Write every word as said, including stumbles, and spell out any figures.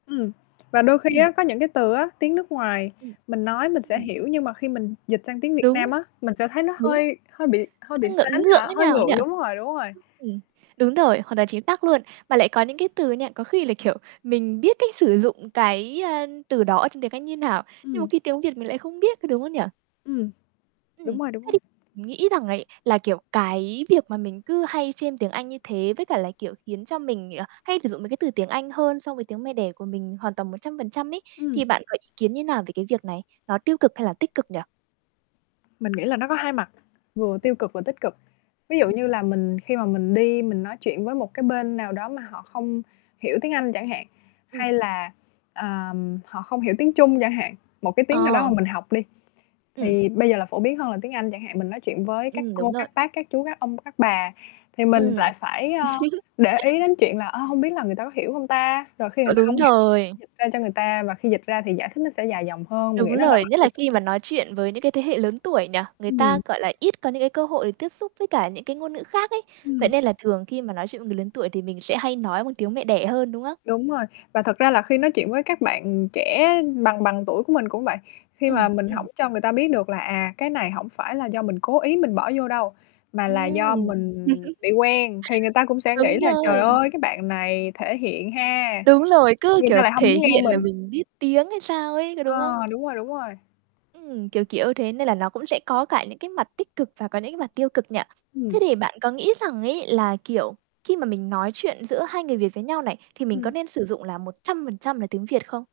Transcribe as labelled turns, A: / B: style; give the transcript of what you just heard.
A: Ừm. Và đôi khi
B: Ừm.
A: á, có những cái từ á, tiếng nước ngoài
B: Ừm.
A: mình nói mình sẽ
B: Ừm.
A: hiểu nhưng mà khi mình dịch sang tiếng Việt Nam
B: Đúng.
A: á, mình sẽ thấy nó
B: Đúng.
A: hơi hơi bị hơi bị
B: Nó ngượng
A: sến
B: ngượng
A: hả?
B: thế
A: Hơi
B: nào ấy nhỉ?
A: ngượng, đúng rồi, đúng rồi.
B: Ừm. Đúng rồi, hoàn toàn chính xác luôn. Mà lại có những cái từ nha, có khi là, kiểu, mình biết cách sử dụng cái, à, từ đó ở trong tiếng Anh như nào, nhưng một
A: Ừm.
B: khi tiếng Việt mình lại không biết, có đúng không nhỉ?
A: Ừm.
B: Ừm. Thế
A: Đúng rồi, đúng rồi.
B: thì mình nghĩ rằng ấy, là, kiểu, cái việc mà mình cứ hay chêm tiếng Anh như thế, với cả là, kiểu, khiến cho mình, à, hay sử dụng mấy cái từ tiếng Anh hơn so với tiếng mẹ đẻ của mình hoàn toàn một trăm phần trăm ấy.
A: Ừm.
B: Thì bạn có ý kiến như nào về cái việc này, nó tiêu cực hay là tích cực nhỉ?
A: Mình nghĩ là nó có hai mặt, vừa
B: [unintelligible]
A: tiêu cực và tích cực. Ví dụ
B: Ừm.
A: như là mình khi mà mình đi mình nói chuyện với một cái bên nào đó mà họ không hiểu tiếng Anh chẳng hạn,
B: Ừm.
A: hay là, ờm, họ không hiểu tiếng Trung chẳng hạn, một cái tiếng nào đó mà
B: Ờ!
A: mình học đi.
B: Ừm.
A: Thì bây giờ là phổ biến hơn là tiếng Anh chẳng hạn, mình nói chuyện với các
B: Ừm, đúng
A: cô,
B: rồi.
A: các bác, các chú, các ông, các bà thì mình
B: Ừm.
A: lại phải, ờ, để ý đến chuyện là, ờ, hông biết là người ta có hiểu hông ta? Rồi khi người
B: Ờ,
A: ta
B: đúng
A: hông hiểu phải
B: rồi.
A: dịch ra cho người ta và khi dịch ra thì giải thích nó sẽ dài dòng hơn, mình nghĩ
B: Đúng
A: đó là
B: rồi,
A: mặt
B: nhất
A: tiêu
B: là
A: cực.
B: khi mà nói chuyện với những cái thế hệ lớn tuổi nhỉ? Người ta,
A: Ừm.
B: gọi là, ít có những cái cơ hội tiếp xúc với cả những cái ngôn ngữ khác ấy, vậy
A: Ừm.
B: nên là thường khi mà nói chuyện với người lớn tuổi thì mình sẽ hay nói bằng tiếng mẹ đẻ hơn, đúng không?
A: Đúng rồi. Và thật ra là khi nói chuyện với các bạn trẻ bằng bằng tuổi của mình cũng vậy, khi mà
B: Ừm,
A: mình hổng
B: ừm.
A: cho người ta biết được là, à, cái này hổng phải là do mình cố ý mình bỏ vô đâu, mà là do
B: Ừm!
A: mình bị quen, thì người ta cũng sẽ nghĩ
B: Đúng
A: là trời
B: rồi!
A: ơi, cái bạn này thể hiện ha.
B: Đúng rồi. Cứ,
A: Người ta
B: kiểu,
A: lại hông
B: thể
A: muốn nghe
B: hiện là
A: mình.
B: mình biết tiếng hay sao ấy, có
A: Ờ.
B: đúng không?
A: Đúng rồi, đúng rồi.
B: Ừm. Kiểu kiểu thế, nên là nó cũng sẽ có cả những cái mặt tích cực và có những cái mặt tiêu cực nhỉ?
A: Ừm.
B: Thế thì bạn có nghĩ rằng ấy là, kiểu, khi mà mình nói chuyện giữa hai người Việt với nhau này, thì mình có
A: Ừm.
B: nên sử dụng là một trăm phần trăm là tiếng Việt không?